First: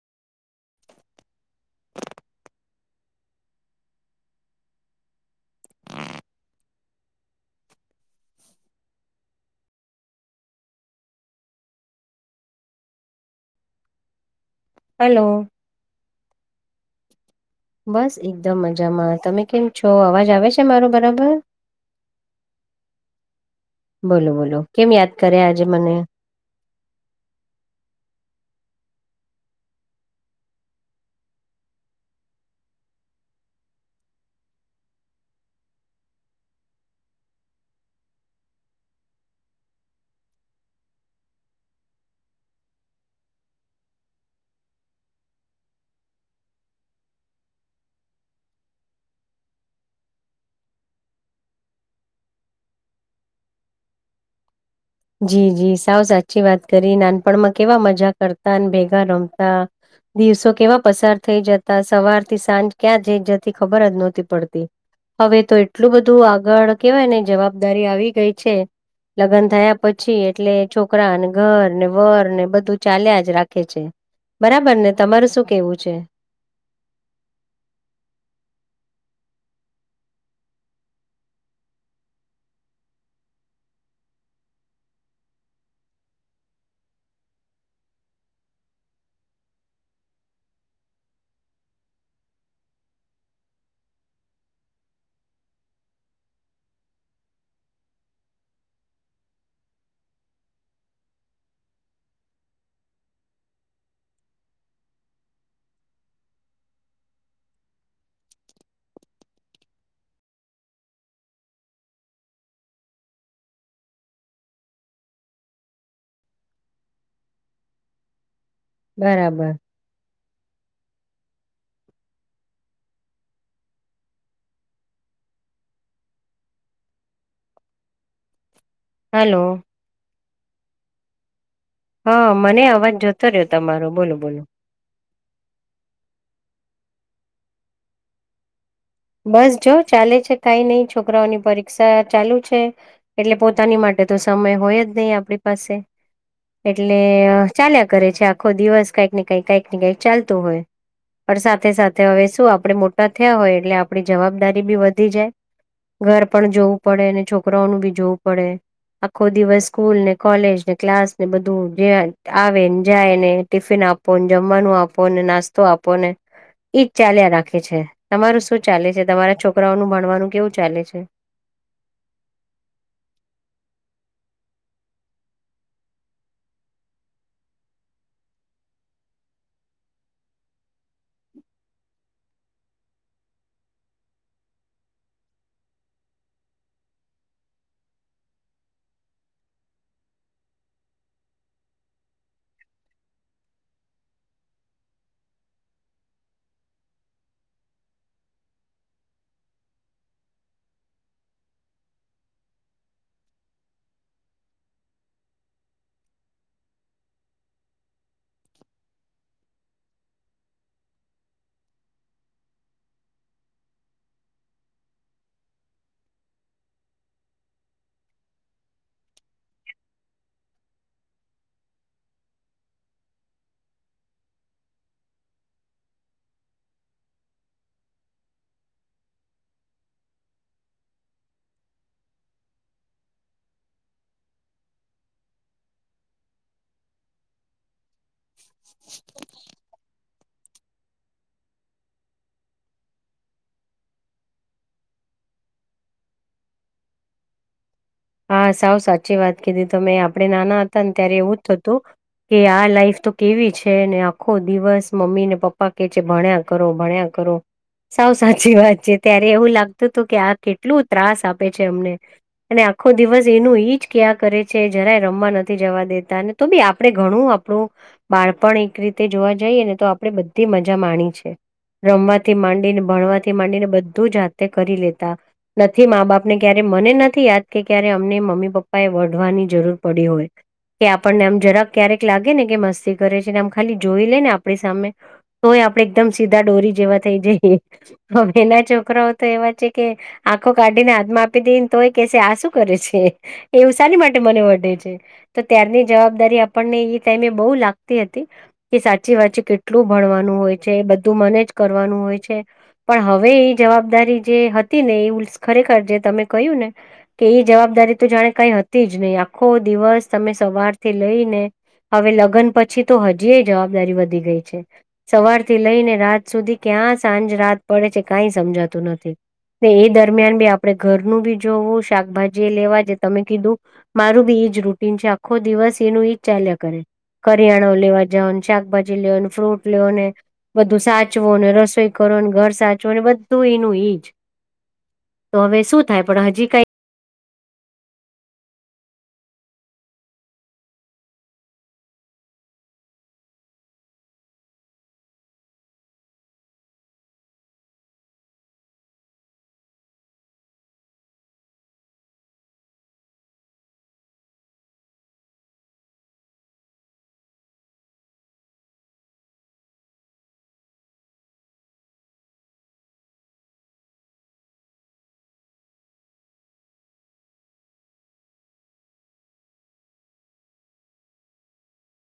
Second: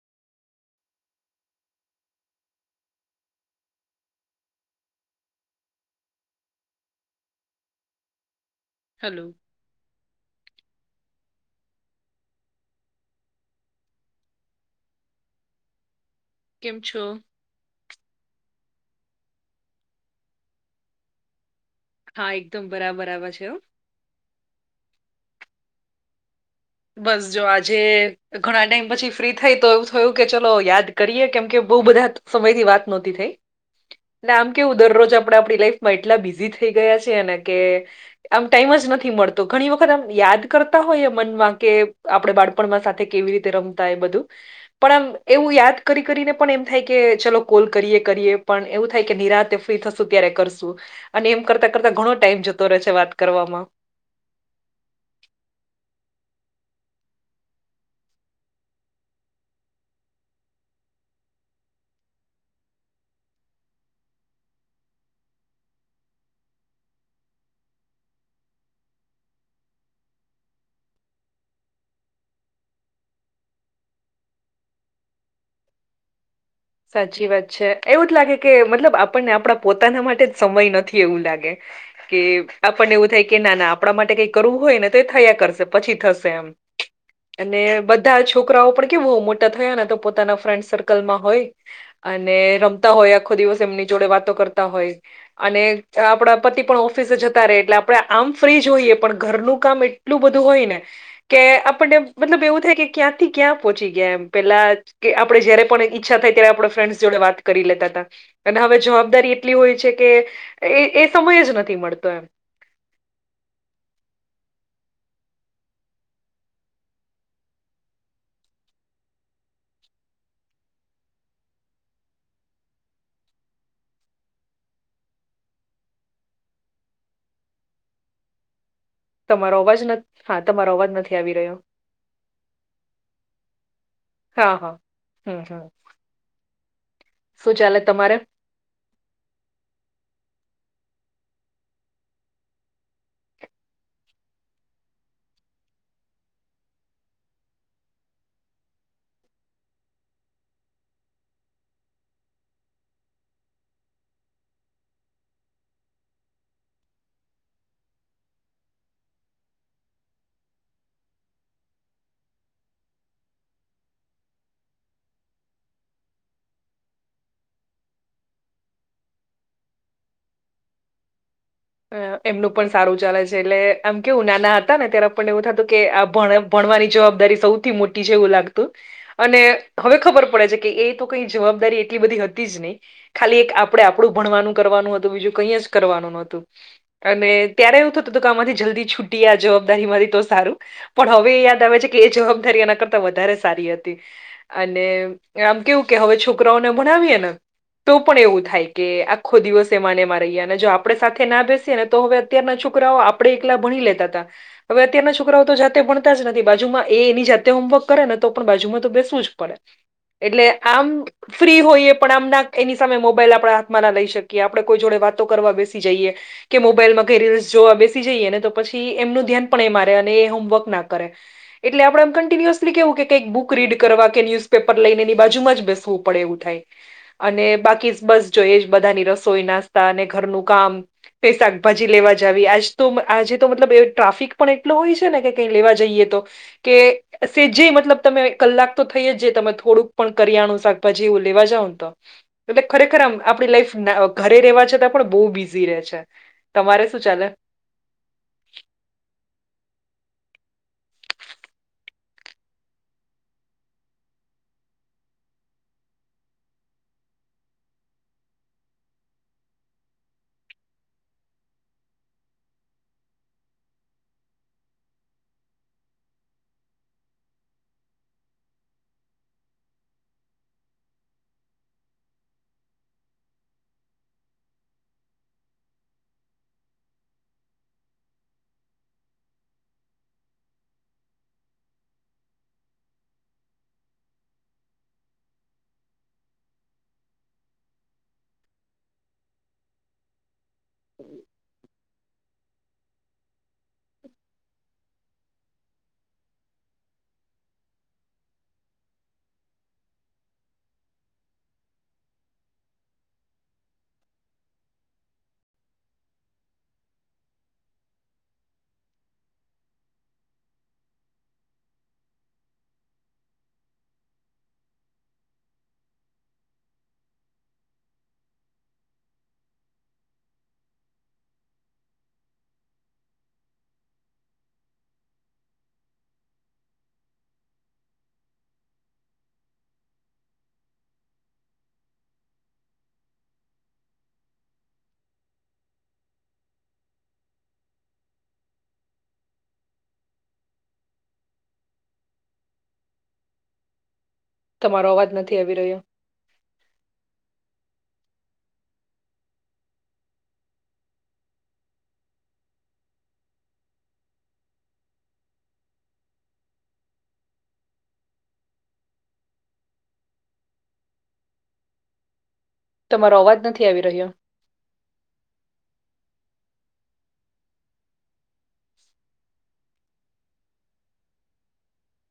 Hello. ! Hello! કેમ છો.? બસ એકદમ મજામાં તમે કેમ છો અવાજ આવે છે મારો બરાબર.? હા એકદમ બરાબરબર છે. બોલો બોલો કેમ યાદ કરે આજે મને.? બસ જો આજે ઘણા ટાઈમ પછી ફ્રી થઈ તો એવું થયું કે ચલો યાદ કરીએ કેમ કે બહુ બધા સમયથી વાત નહોતી થઈ. એટલે આમ કેવું દરરોજ આપણે આપણી લાઈફમાં એટલા બિઝી થઈ ગયા છીએ ને કે આમ ટાઈમ જ નથી મળતો ઘણી વખત આમ યાદ કરતા હોય મન માં કે આપડે બાળપણમાં સાથે કેવી રીતે રમતા એ બધું. પણ આમ એવું યાદ કરી કરીને પણ એમ થાય કે ચલો કોલ કરીએ કરીએ પણ એવું થાય કે નિરાતે ફ્રી થસું ત્યારે કરશું અને એમ કરતા કરતા ઘણો ટાઈમ જતો રહેશે વાત કરવામાં. જી જી સાવ સાચી વાત કરી નાનપણમાં કેવા મજા કરતા ભેગા રમતા. દિવસો કેવા પસાર થઈ જતા સવારથી સાંજ ક્યાં જઈ જતી ખબર જ નહોતી પડતી. હવે તો એટલું બધું આગળ કેવાય ને જવાબદારી આવી ગઈ છે લગ્ન થયા પછી એટલે છોકરા ને ઘર ને વર ને બધું ચાલ્યા જ રાખે છે. બરાબર ને તમાર શું કેવું છે.? સાચી વાત છે એવું જ લાગે કે મતલબ આપણને આપણા પોતાના માટે જ સમય નથી એવું લાગે. કે આપણને એવું થાય કે ના ના આપણા માટે કઈ કરવું હોય ને તો એ થયા કરશે પછી થશે એમ. હમ. અને બધા છોકરાઓ પણ કેવું મોટા થયા ને તો પોતાના ફ્રેન્ડ સર્કલમાં હોય અને રમતા હોય આખો દિવસ એમની જોડે વાતો કરતા હોય. અને આપણા પતિ પણ ઓફિસે જતા રહે એટલે આપણેે આમ ફ્રી જોઈએ પણ ઘરનું કામ એટ એટલું બધું હોય ને કે આપણને મતલબ એવું થાય કે ક્યાંથી ક્યાં પહોંચી ગયા એમ પેલા જે કે આપણે જયારે પણ ઈચ્છા થાય ત્યારે આપણા ફ્રેન્ડસ જોડે વાત કરી લેતા હતા. અને હવે જવાબદારી એટલી હોય છે કે એ એ સમય જ નથી મળતો એમ. બરાબર. હલો તમારો અવાજ હા તમારો અવાજ નથી આવી રહ્યો. હા મને અવાજ જોતો રહ્યો તમારો બોલો બોલો હા હા. શું ચાલે તમારે? બસ જોવો ચાલે છે. કય નય છોકરાઓની પરીક્ષા ચાલુ છે. એટલે પોતાની માટે તો સમય હોય જ નય આપણી પાસે. એટલે ચાલ્યા કરે છે આખો દિવસ કઈક ને કઈક કઈક ને કઈક ચાલતું હોય. પણ સાથે સાથે હવે શું આપણે મોટા થયા હોય એટલે આપણી જવાબદારી બી વધી જાય. ઘર પણ જોવું પડે અને છોકરાઓનું બી જોવું પડે. આખો દિવસ સ્કૂલ ને, કોલેજ ને ક્લાસ ને બધું આવેને-જાય ને ટિફિન આપું ને જમવાનું આપોને, નાસ્તો આપો ને, એજ ચાલ્યા રાખે છે. તમારું શું? ચાલે છે. તમારા છોકરાઓ નું ભણવાનું કેવું ચાલે છે? અ એમનું પણ સારું ચાલે છે એટલે આમ કેવું નાના હતા ને ત્યારે પણને એવું થતું કે આ ભણ ભણવાની જવાબદારી સૌથી મોટી છે એવું લાગતું. અને હવે ખબર પડે છે કે એ તો કંઈ જવાબદારી એટલી બધી હતી જ નય. ખાલી એક આપણે આપણું ભણવાનું કરવાનું હતું, બીજું કંઈ જ કરવાનું નતું. અને ત્યારે એવું થતું હતું કે આમાંથી જલ્દી છૂટયે આ જવાબદારી માંથી તો સારું. પણ હવે એ યાદ આવે છે કે એ જવાબદારી આના કરતા વધારે સારી હતી. અને આમ કેવું કે હવે છોકરાઓને ભણાવીએ ને તો પણ એવું થાય કે આખો દિવસ એમાં ને એમાં રહીએ અને જો આપણે સાથે કે ના બેસીએ ને તો હવે અત્યારના છોકરાઓ આપણે એકલા ભણી લેતા હતા. હવે અત્યારના છોકરાઓ તો જાતે ભણતા જ નથી. બાજુમાં એ એની જાતે હોમવર્ક કરે ને તો પણ બાજુમાં તો બેસવું જ પડે. એટલે આમ ફ્રી હોઈએ પણ આમ ના એની સામે મોબાઈલ આપણા હાથમાં ના લઈ શકીએ, આપડે કોઈ જોડે વાતો કરવા બેસી જઈએ. કે મોબાઈલમાં કઈ રીલ્સ જોવા બેસી જઈએ ને તો પછી એમનું ધ્યાન પણ એ મારે અને એ હોમવર્ક ના કરે. એટલે આપણે એમ કન્ટિન્યુઅસલી કેવું કે કંઈક બુક રીડ કરવા, કે ન્યુઝપેપર લઈને એની બાજુમાં જ બેસવું. પડે એવું થાય અને બાકી જ બસ જોઈએ જ બધાની રસોઈ, નાસ્તા અને ઘરનું કામ. કઈ શાકભાજી લેવા જાવી આજ તો આજે તો મતલબ ટ્રાફિક પણ એટલો હોય છે ને કે કઈ લેવા જઈએ તો કે સેજે મતલબ તમે કલાક તો થઈએ જ તમે થોડુંક પણ કરિયાણું, શાભાજી એવું લેવા જાવ ને તો એટલે ખરેખર આમ, આપણી લાઈફ અ ઘરે રહેવા છતાં પણ બો બીઝી બીઝી રેય છે, તમારે શું ચાલે? હા, સાવ સાચી વાત કીધી તમેં. આપડે નાના હતા ને ત્યારે એવું જ થતું. કે આ લાઈફ તો કેવી છે ને આખો દિવસ મમ્મી ને પપ્પા કે છે, ભણ્યા કરો, ભણ્યા કરો. કરો. સાવ સાચી વાત છે, ત્યારે એવું લાગતું હતું કે આ કેટલું ત્રાસ આપે છે અમને. અને આપ આખો દિવસ એનું એઈ જ ક્યાં કરે છે, જરાય રમવા નથી જવા દેતા અને તો બી આપણે ઘણું આપણું બાળપણ એક રીતે જોવા જઈએ ને તો આપણે બધી મજા માણી છે. રમવાથી માંડીને, ભણવાથી માંડીને બધું જાતે કરી લેતા. નથી, મા-બાપ ને ક્યારે મને નથી યાદ. કે ક્યારે અમને મમ્મી-પપ્પા એ વઢવાની જરૂર પડી હોય. કે આપણને આમ જરાક ક્યારેક લાગે ને, કે મસ્તી કરે છેને આમ ખાલી જોઈ લે ને આપણી સામે તોય આપડે એકદમ સીધા ડોરી જેવા થઇ જઈએ. હવે ના છોકરાઓ તો એવા છે કે આંખો કાઢીને હાથમાં આપી દેય ને તોય કેસે કે આ શું શું કરે છે એવું શાનિ માટે મને વઢે છે. તો ત્યારની જવાબદારી આપણને ઈ ટાઈમે બો લાગતી હતી. કે સાચી વાત છે. કેટલું ભણવાનું હોય છે? બધું મને જ કરવાનું હોય છે. પણ હવે એ જવાબદારી જે હતી ને એ ઉલ્સ ખરેખર જે તમે કહ્યું ને કે એ જવાબદારી તો જાણે કંઈ હતી જ નહીં. આખો દિવસ તમે સવાર થી લઈ ને હવે લગ્ન પછી તો હજી એ જવાબદારી વધી ગઈ છે. સવારથી લઈને રાત સુધી, ક્યાં સાંજ રાત પડે છે કંઈ સમજાતું નથી. એ દરમિયાન બી આપણે ઘરનું બી જોવું, શાકભાજી એ લેવા જે તમે કીધું. મારું બી ઈ જ રૂટીન છે આખો દિવસ ઈ નું ઈ જ ચાલ્યા કરે. કરિયાણા લેવા જાઓ, શાકભાજી લેઓ ને, ફ્રૂટ લેવો ને. બધું સાચવો ને, રસોઈ કરો ને, ઘર સાચવો, બધું એનું ઈ જ. તો હવે શું થાય, પણ હજી કઈ. તમારો અવાજ નથી આવી રહ્યો. તમારો અવાજ નથી આવી રહ્યો.